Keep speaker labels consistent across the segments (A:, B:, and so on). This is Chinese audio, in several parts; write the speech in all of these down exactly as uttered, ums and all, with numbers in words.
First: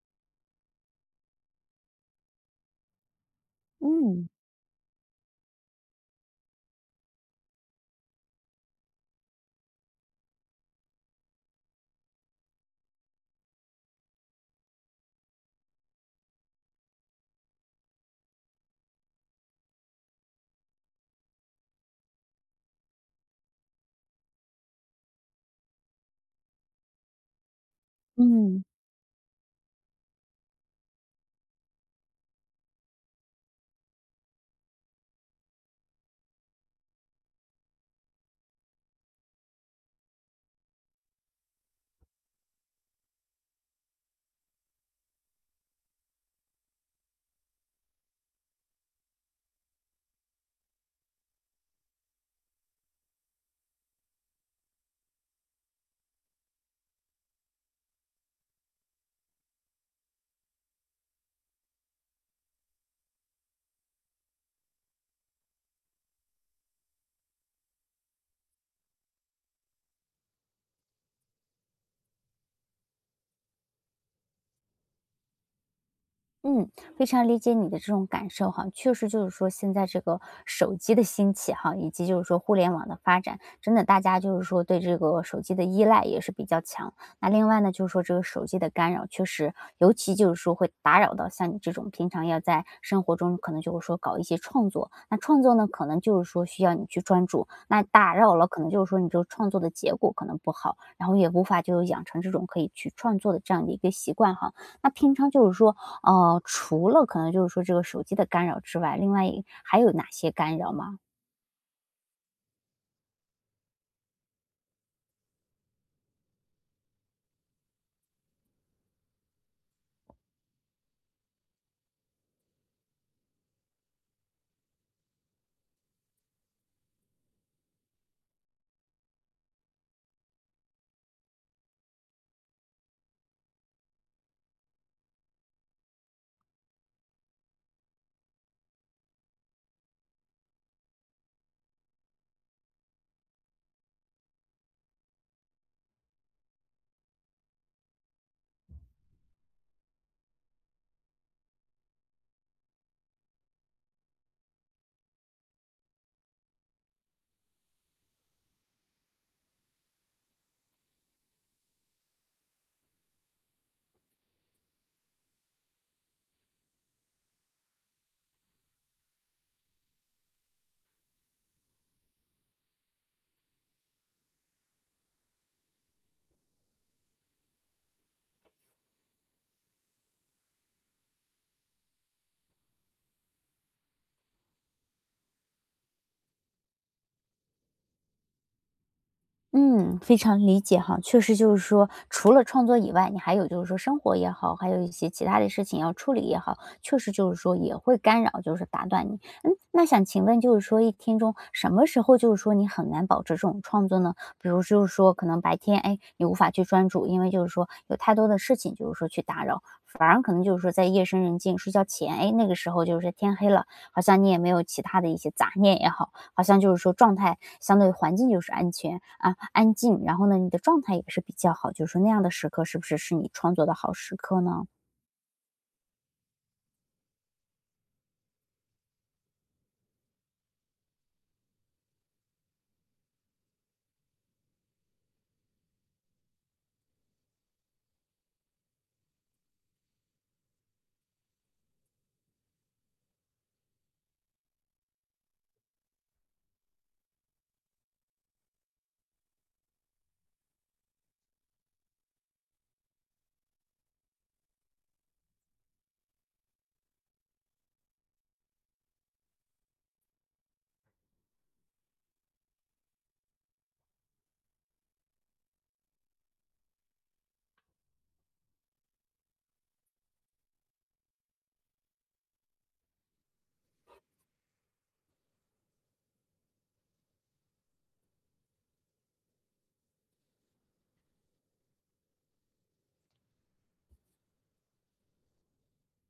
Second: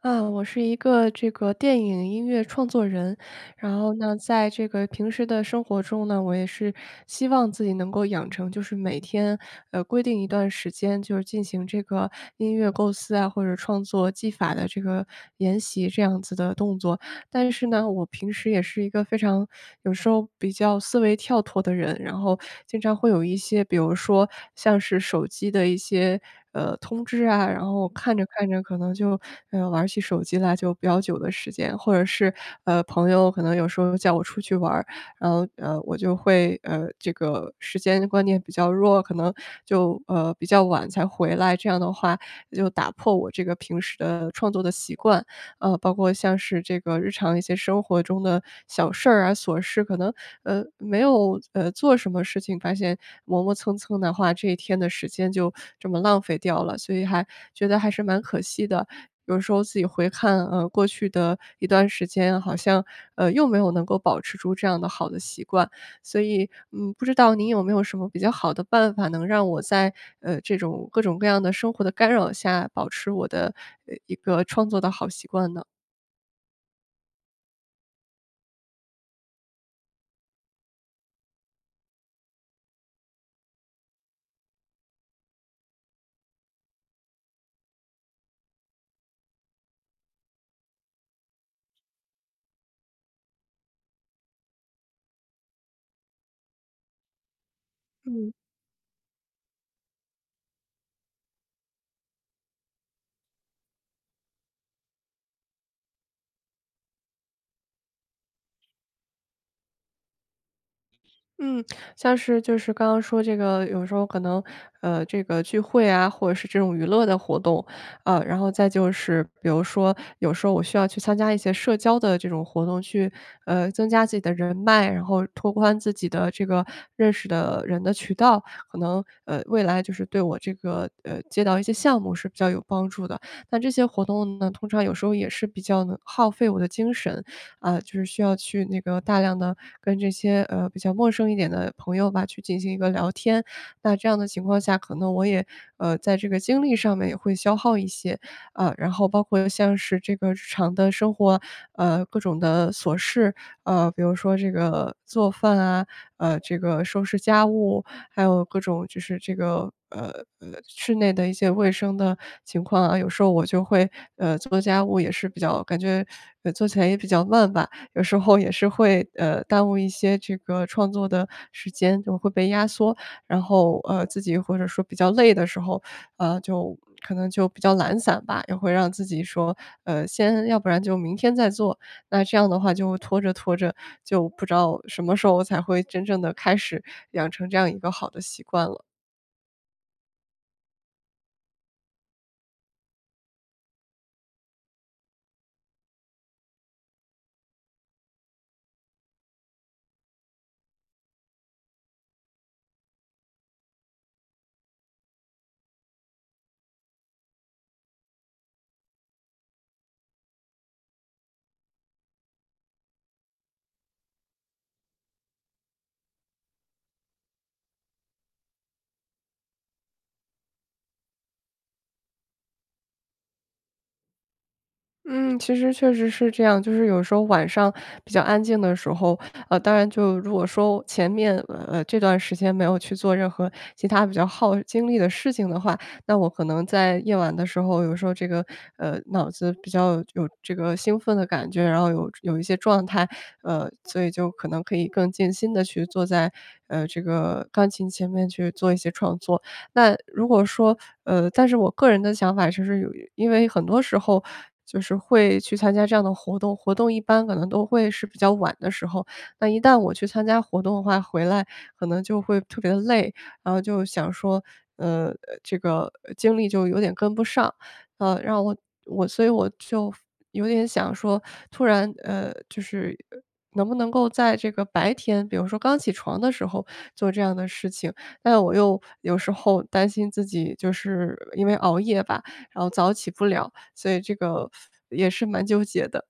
A: 啊，我是一个这个电影音乐创作人，然后呢，
B: 嗯，
A: 在这个平时的生活中呢，我也是希望自己能够养成，就是每天呃规定一段时间，就是进行这个音乐构思啊或者创作技法的这个研习这样子的动作。但是呢，我平时也是一个非常有时候比较思维跳脱的人，然后经常会有一些，比如说像是手机的一些呃通知啊，然后看着看着
B: 嗯，
A: 可能就呃玩起手机来，就比较久的时间，或者是呃朋友可能有时候叫我出去玩儿，然后呃我就会呃这个时间观念比较弱，可能就呃比较晚才回来，这样的话就打破我这个平时的创作的习惯。呃，包括像是这个日常一些生活中的小事儿啊、琐事，可能呃没有呃做什么事情，发现磨磨蹭蹭的话，这一天的时间就这么浪费掉了，所以还觉得还是蛮可惜的。有时候自己回看，呃，过去的一段时间，好像呃又没有能够保持住这样的好的习惯，所以，嗯，不知道您有没有什么比较好的办法，能让我在呃这种各种各样的生活的干扰下，保持我的呃一个创作的好习惯呢？
B: 嗯，非常理解你的这种感受哈，确实就是说现在这个手机的兴起哈，以及就是说互联网的发展，真的大家就是说对这个手机的依赖也是比较强。那另外呢，就是说这个手机的干扰，确实尤其就是说会打扰到像你这种平常要在生活中可能就会说搞一些创作，那创作呢可能就是说需要你去专注，那打扰了可能就是说你这个创作的结果可能不好，然后也无法就养成这种可以去创作的这样的一个习惯哈。那平常就是说呃，除了可能就是说这个手机的干扰之外，另外一还有哪些干扰吗？
A: 嗯，像是就是刚刚说这个，有时候可能，呃，这个聚会啊，或者是这种娱乐的活动，啊，然后再就是比如说，有时候我需要去参加一些社交的这种活动，去呃增加自己的人脉，然后拓宽自己的这个认识的人的渠道，可能呃未来就是对我这个呃接到一些项目是比较有帮助的。那这些活动呢，通常有时候也是比较能耗费我的精神，啊，就是需要去那个大量的跟这些，呃，比较陌生一点的朋友吧，去进行一个聊天。那这样的情况下，可能我也，呃，在这个精力上面也会消耗一些。啊，然后包括像是这个日常的生活，呃，各种的琐事，呃，比如说这个做饭啊，呃，这个收拾家务，还有各种就是这个呃呃室内的一些卫生的情况啊，有时候我就会呃做家务也是比较感觉呃做起来也比较慢吧，有时候也是会呃耽误一些这个创作的时间，就会被压缩，然后呃自己或者说比较累的时候，呃就可能就比较懒散吧，也会让自己说呃先要不然就明天再做，那这样的话就拖着拖着，就不知道什么时候才会真正的开始养成这样一个好的习惯了。
B: 嗯，非常理解哈，确实就是说，除了创作以外，你还有就是说生活也好，还有一些其他的事情要处理也好，确实就是说也会干扰，就是打断你。嗯，那想请问，就是说一天中什么时候就是说你很难保持这种创作呢？比如就是说，可能白天哎你无法去专注，因为就是说有太多的事情就是说去打扰，反而可能就是说在夜深人静睡觉前，哎那个时候就是天黑了，好像你也没有其他的一些杂念也好。好像就是说状态相对环境就是安全啊安静，然后呢，你的状态也是比较好，就是说那样的时刻是不是是你创作的好时刻呢？
A: 嗯，其实确实是这样，就是有时候晚上比较安静的时候，呃，当然就如果说前面呃呃这段时间没有去做任何其他比较耗精力的事情的话，那我可能在夜晚的时候，有时候这个呃脑子比较有这个兴奋的感觉，然后有有一些状态，呃，所以就可能可以更静心的去坐在呃这个钢琴前面去做一些创作。那如果说呃，但是我个人的想法就是有因为很多时候就是会去参加这样的活动，活动一般可能都会是比较晚的时候。那一旦我去参加活动的话，回来可能就会特别的累，然后就想说，呃，呃这个呃精力就有点跟不上。呃，让我我所以我就有点想说，突然呃，就是能不能够在这个白天，比如说刚起床的时候做这样的事情，但我又有时候担心自己就是因为熬夜吧，然后早起不了，所以这个也是蛮纠结的。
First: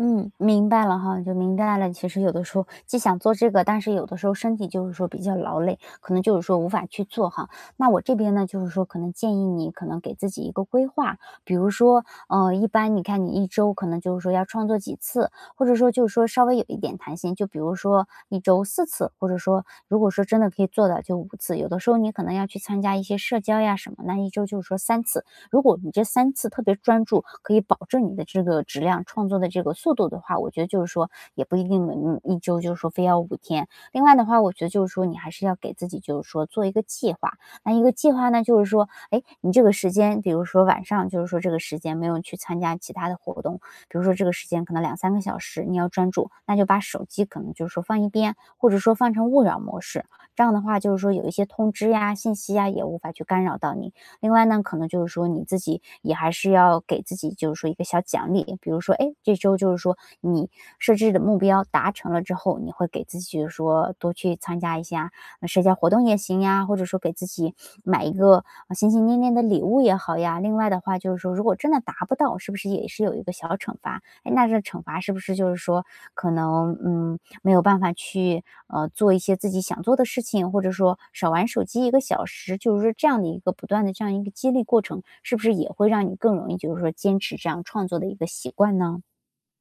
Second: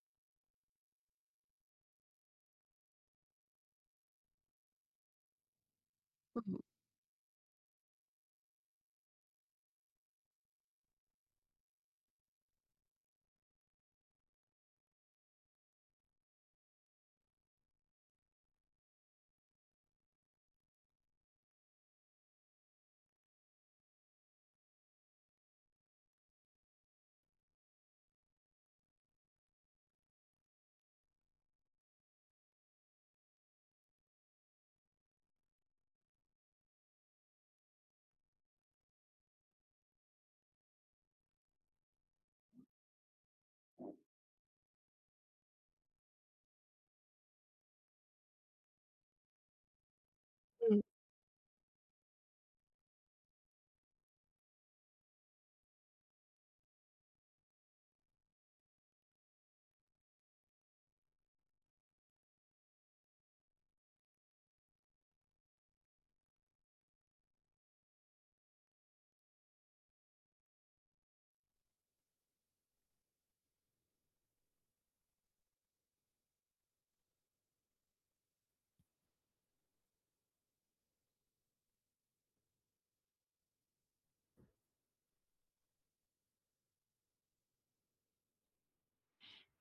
B: 嗯，明白了哈，就明白了。其实有的时候既想做这个，但是有的时候身体就是说比较劳累，可能就是说无法去做哈。那我这边呢，就是说可能建议你可能给自己一个规划，比如说，呃，一般你看你一周可能就是说要创作几次，或者说就是说稍微有一点弹性，就比如说一周四次，或者说如果说真的可以做到就五次，有的时候你可能要去参加一些社交呀什么，那一周就是说三次。如果你这三次特别专注，可以保证你的这个质量、创作的这个速度的话，我觉得就是说也不一定嗯，一周就是说非要五天。另外的话，我觉得就是说你还是要给自己就是说做一个计划，那一个计划呢，就是说，哎，你这个时间，比如说晚上就是说这个时间没有去参加其他的活动，比如说这个时间可能两三个小时你要专注，那就把手机可能就是说放一边，或者说放成勿扰模式，这样的话就是说有一些通知呀、信息呀，也无法去干扰到你。另外呢，可能就是说你自己也还是要给自己就是说一个小奖励，比如说，哎，这周就是说你设置的目标达成了之后，你会给自己就是说多去参加一下呃社交活动也行呀，或者说给自己买一个呃心心念念的礼物也好呀。另外的话就是说，如果真的达不到，是不是也是有一个小惩罚？哎，那这惩罚是不是就是说可能嗯没有办法去呃做一些自己想做的事情，或者说少玩手机一个小时，就是说这样的一个不断的这样一个激励过程，是不是也会让你更容易就是说坚持这样创作的一个习惯呢？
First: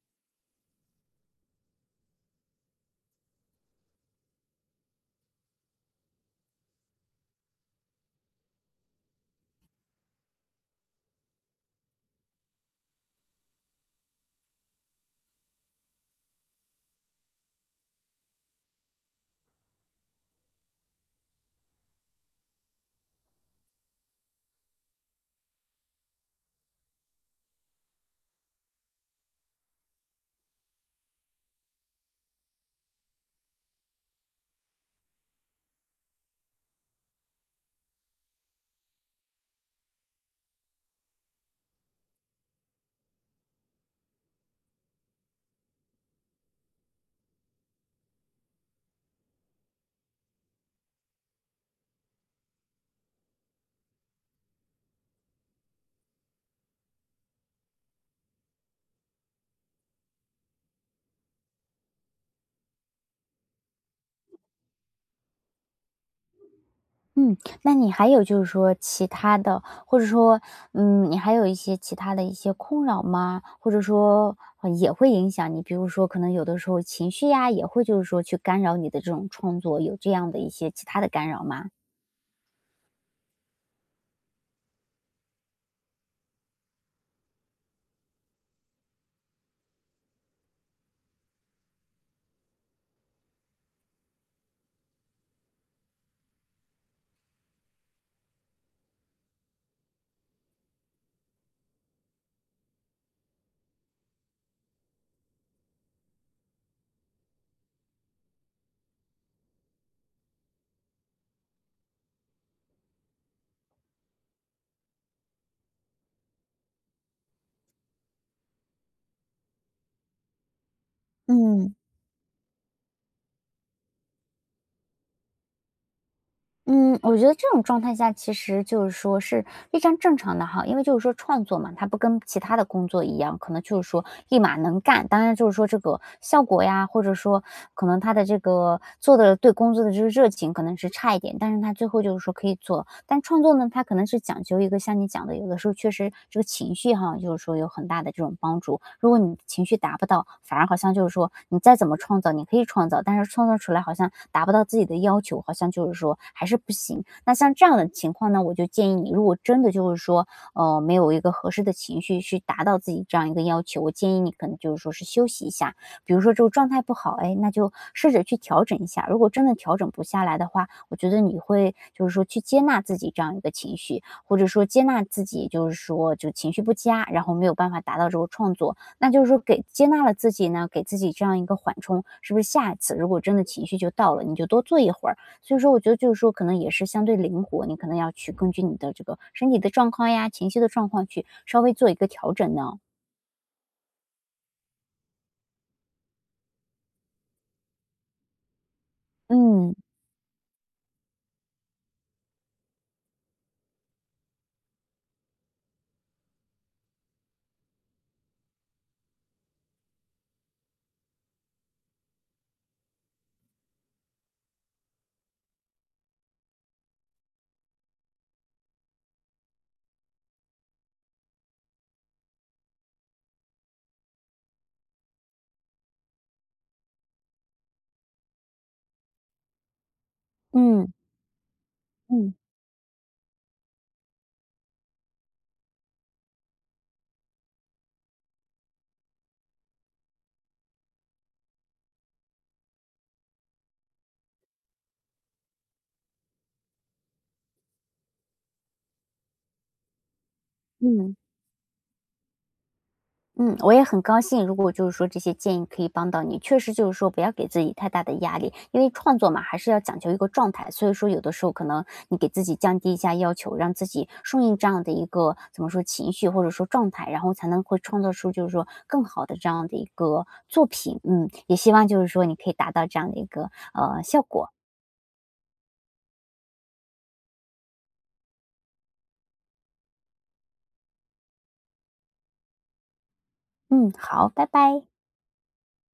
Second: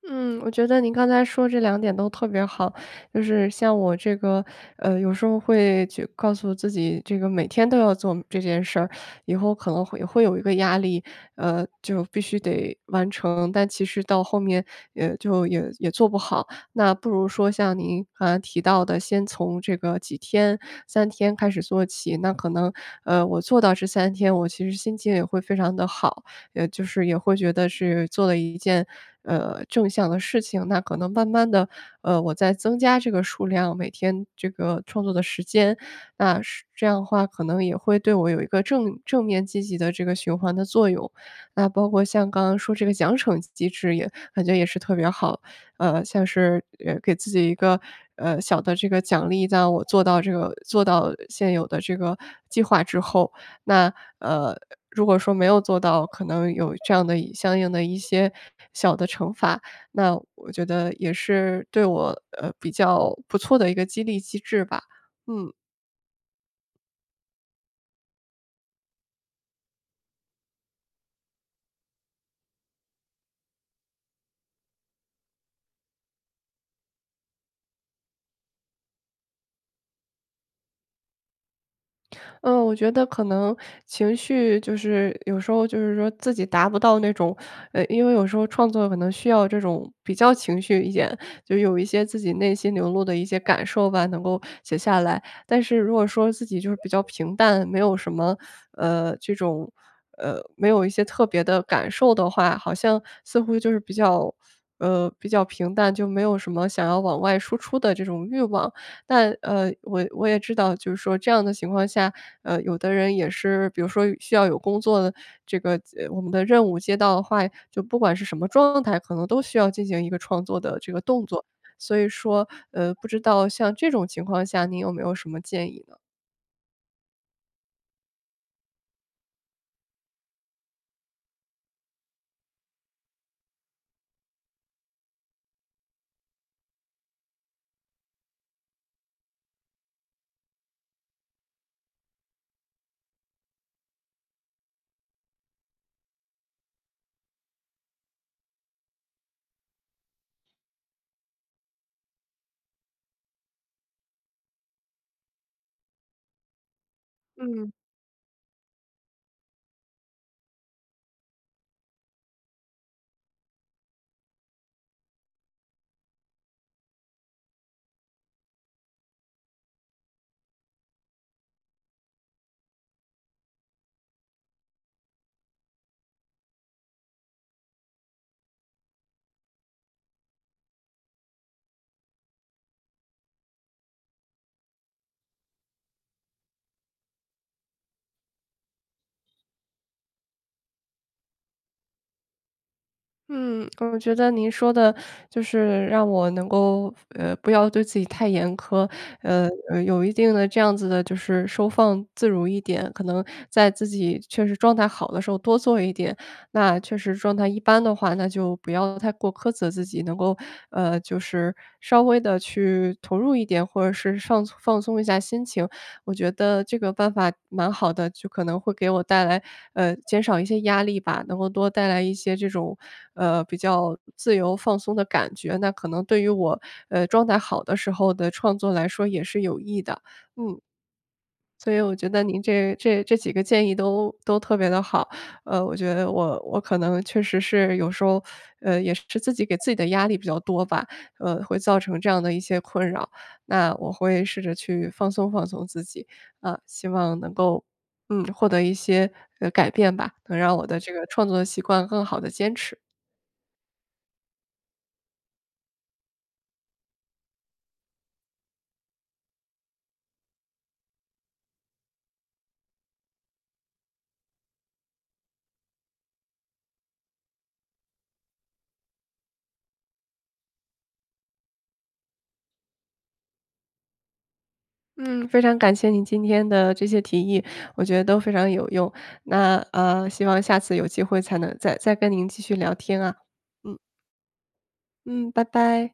A: 嗯，我觉得您刚才说这两点都特别好，就是像我这个，呃，有时候会去告诉自己，这个每天都要做这件事儿，以后可能会会有一个压力，呃，就必须得完成，但其实到后面，也就也也做不好。那不如说像您刚才提到的，先从这个几天、三天开始做起，那可能，呃，我做到这三天，我其实心情也会非常的好。呃，就是也会觉得是做了一件，呃，正向的事情。那可能慢慢的，呃，我在增加这个数量，每天这个创作的时间，那是这样的话可能也会对我有一个正正面积极的这个循环的作用。那包括像刚刚说这个奖惩机制也感觉也是特别好，呃，像是，呃，给自己一个，呃，小的这个奖励，在我做到这个做到现有的这个计划之后。那，呃，如果说没有做到，可能有这样的一相应的一些小的惩罚，那我觉得也是对我，呃，比较不错的一个激励机制吧，嗯。
B: 嗯，那你还有就是说其他的，或者说嗯你还有一些其他的一些困扰吗？或者说呃也会影响你，比如说可能有的时候情绪呀、也会就是说去干扰你的这种创作，有这样的一些其他的干扰吗？
A: 嗯，我觉得可能情绪就是有时候就是说自己达不到那种，呃，因为有时候创作可能需要这种比较情绪一点，就有一些自己内心流露的一些感受吧，能够写下来。但是如果说自己就是比较平淡，没有什么呃这种呃没有一些特别的感受的话，好像似乎就是比较呃比较平淡，就没有什么想要往外输出的这种欲望。但，呃，我我也知道，就是说这样的情况下，呃，有的人也是，比如说需要有工作的这个呃我们的任务接到的话，就不管是什么状态，可能都需要进行一个创作的这个动作。
B: 嗯，
A: 所以说，呃，不知道像这种情况下，您有没有什么建议呢？
B: 嗯，我觉得这种状态下其实就是说是非常正常的哈，因为就是说创作嘛，它不跟其他的工作一样，可能就是说立马能干。当然就是说这个效果呀，或者说可能他的这个做的对工作的这个热情可能是差一点，但是他最后就是说可以做。但创作创作呢，它可能是讲究一个像你讲的，有的时候确实这个情绪哈，就是说有很大的这种帮助。如果你情绪达不到，反而好像就是说你再怎么创造，你可以创造，但是创造出来好像达不到自己的要求，好像就是说还是不行。那像这
A: 嗯。
B: 样的情况呢，我就建议你，如果真的就是说，呃，没有一个合适的情绪去达到自己这样一个要求，我建议你可能就是说是休息一下，比如说这个状态不好，哎，那就试着去调整一下。如果真的调整不下来的话，我觉得你会就是说去接纳自己这样一个情绪，或者说接纳自己就是说就情绪不佳，然后没有办法达到这个创作，那就是说给接纳了自己呢，给自己这样一个缓冲，是不是下一次如果真的情绪就到了，你就多坐一会儿。所以说我觉得就是说可能也是相对灵活，你可能要去根据你的这个身体的状况呀、情绪的状况去稍微做一个调整呢。
A: 嗯，我觉得您说的就是让我能够，呃，不要对自己太严苛，呃，
B: 嗯
A: 呃有一定的这样子的就是收放自如一点，可能在自己确实状态好的时候多做一点，那确实状态一般的话，那就不要太过苛责自己，能够，呃，就是稍微的去投入一点，或者是放放松一下心情。我觉得这个办法蛮好的，就可能会给我带来，呃，减少一些压力吧，能够多带来一些这种，呃，比较自由放松的感觉，那可能对于我，呃，状态好的时候的创作来说也是有益的，嗯。
B: 嗯
A: 所以我觉得
B: 嗯
A: 您这这这几个建议都都特别的好，呃，我觉得我我可能确实是有时候，呃，也是自己给自己的压力比较多吧，呃，会造成这样的一些困扰。那我会试着去放松放松自己，啊，希望能够，嗯，获得一些，呃，改变吧，能让我的这个
B: 嗯。
A: 创作习惯更好的坚持。
B: 嗯，我也很高兴，如果就是说这些建议可以帮到你，确实就是说不要给自己太大的压力，因为创作嘛，还是要讲究一个状态，所以说有的时候可能你给自己降低一下要求，让自己顺应这样的一个怎么说情绪或者说状态，然后才能会创造出就是说更好的这样的一个作品。嗯，也希望就是说你可以达到这样的一个呃效果。
A: 嗯，非常感谢你今天的这些提议，我觉得都非常有用。那呃，希望下次有机会才能再再跟您继续聊天啊。嗯
B: 嗯，好，拜拜。
A: 嗯，拜拜。